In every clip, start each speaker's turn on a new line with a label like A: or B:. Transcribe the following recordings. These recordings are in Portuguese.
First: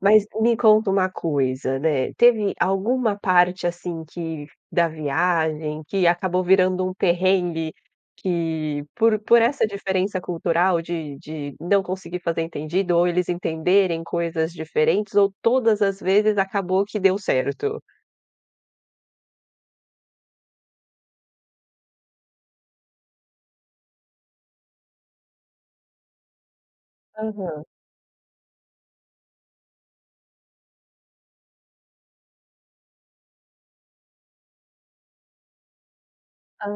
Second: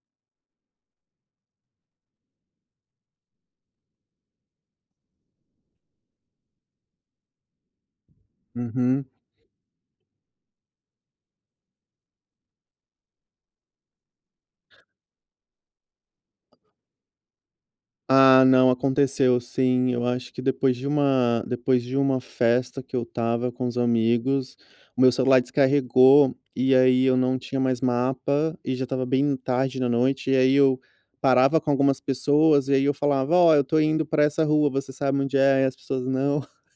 A: Mas me conta uma coisa, né. Teve alguma parte assim que da viagem, que acabou virando um perrengue, que
B: Uhum.
A: por por essa diferença cultural de de não conseguir fazer entendido ou eles entenderem coisas diferentes ou todas as vezes acabou que deu certo?
B: Ah não, aconteceu sim, eu acho que depois de uma depois de uma festa que eu estava com os amigos, o meu celular descarregou, e aí eu não tinha
A: Aham.
B: mais mapa, e já estava bem tarde da noite, e aí eu parava com algumas pessoas, e aí eu falava: "Ó, eu estou indo para essa rua, você sabe onde é?" E as pessoas: "Não."
A: Hã.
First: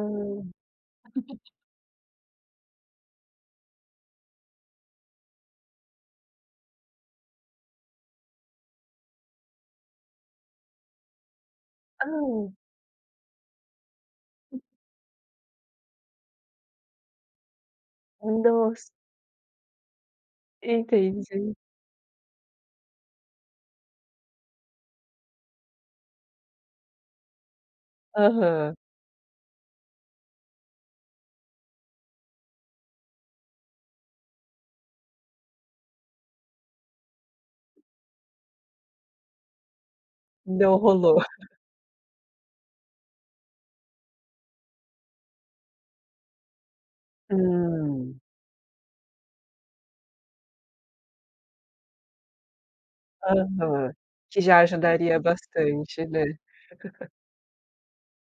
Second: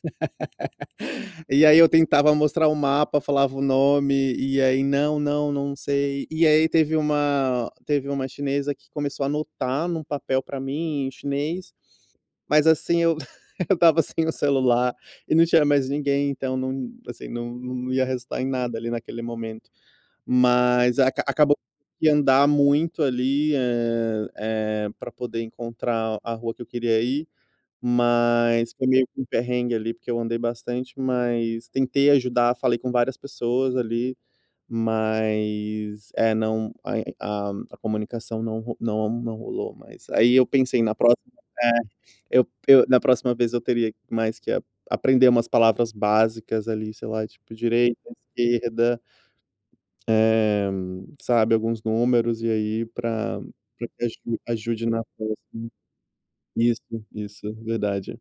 B: E aí eu tentava mostrar o mapa, falava o nome, e aí: "Não, não, não sei." E aí teve uma teve uma chinesa que começou a anotar em um papel para mim em chinês,
A: Hã.
B: mas assim eu eu estava sem o celular e não tinha mais ninguém, então, não, assim não não ia
A: Um
B: resultar em nada
A: dos
B: ali naquele momento. Mas aca
A: Entendi.
B: acabou que andar muito ali, eh eh, para poder encontrar a rua que eu queria ir, mas
A: Aham.
B: foi meio que um perrengue ali, porque eu andei bastante, mas tentei ajudar, falei com várias pessoas ali, mas é não a a comunicação não ro não não rolou. Mas aí eu
A: Não
B: pensei: "Na próxima",
A: rolou.
B: né, eu eu "na próxima vez eu teria mais que aprender umas palavras básicas ali, sei lá, tipo direita,
A: Hum.
B: esquerda." Eh, sabe alguns números e aí para para
A: Aham,
B: que aju
A: que já
B: ajude na
A: ajudaria
B: rua assim,
A: bastante, né.
B: isso, isso verdade,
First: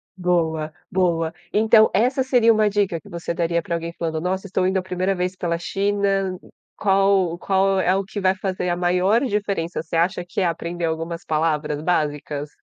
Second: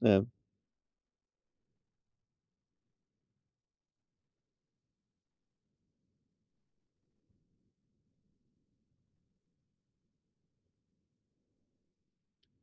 B: é.
A: Boa, boa. Então essa seria uma dica que você daria para alguém falando: "Nossa, estou indo a primeira vez pela China." Qual qual é o que vai fazer a maior diferença? Você acha que é aprender algumas palavras básicas?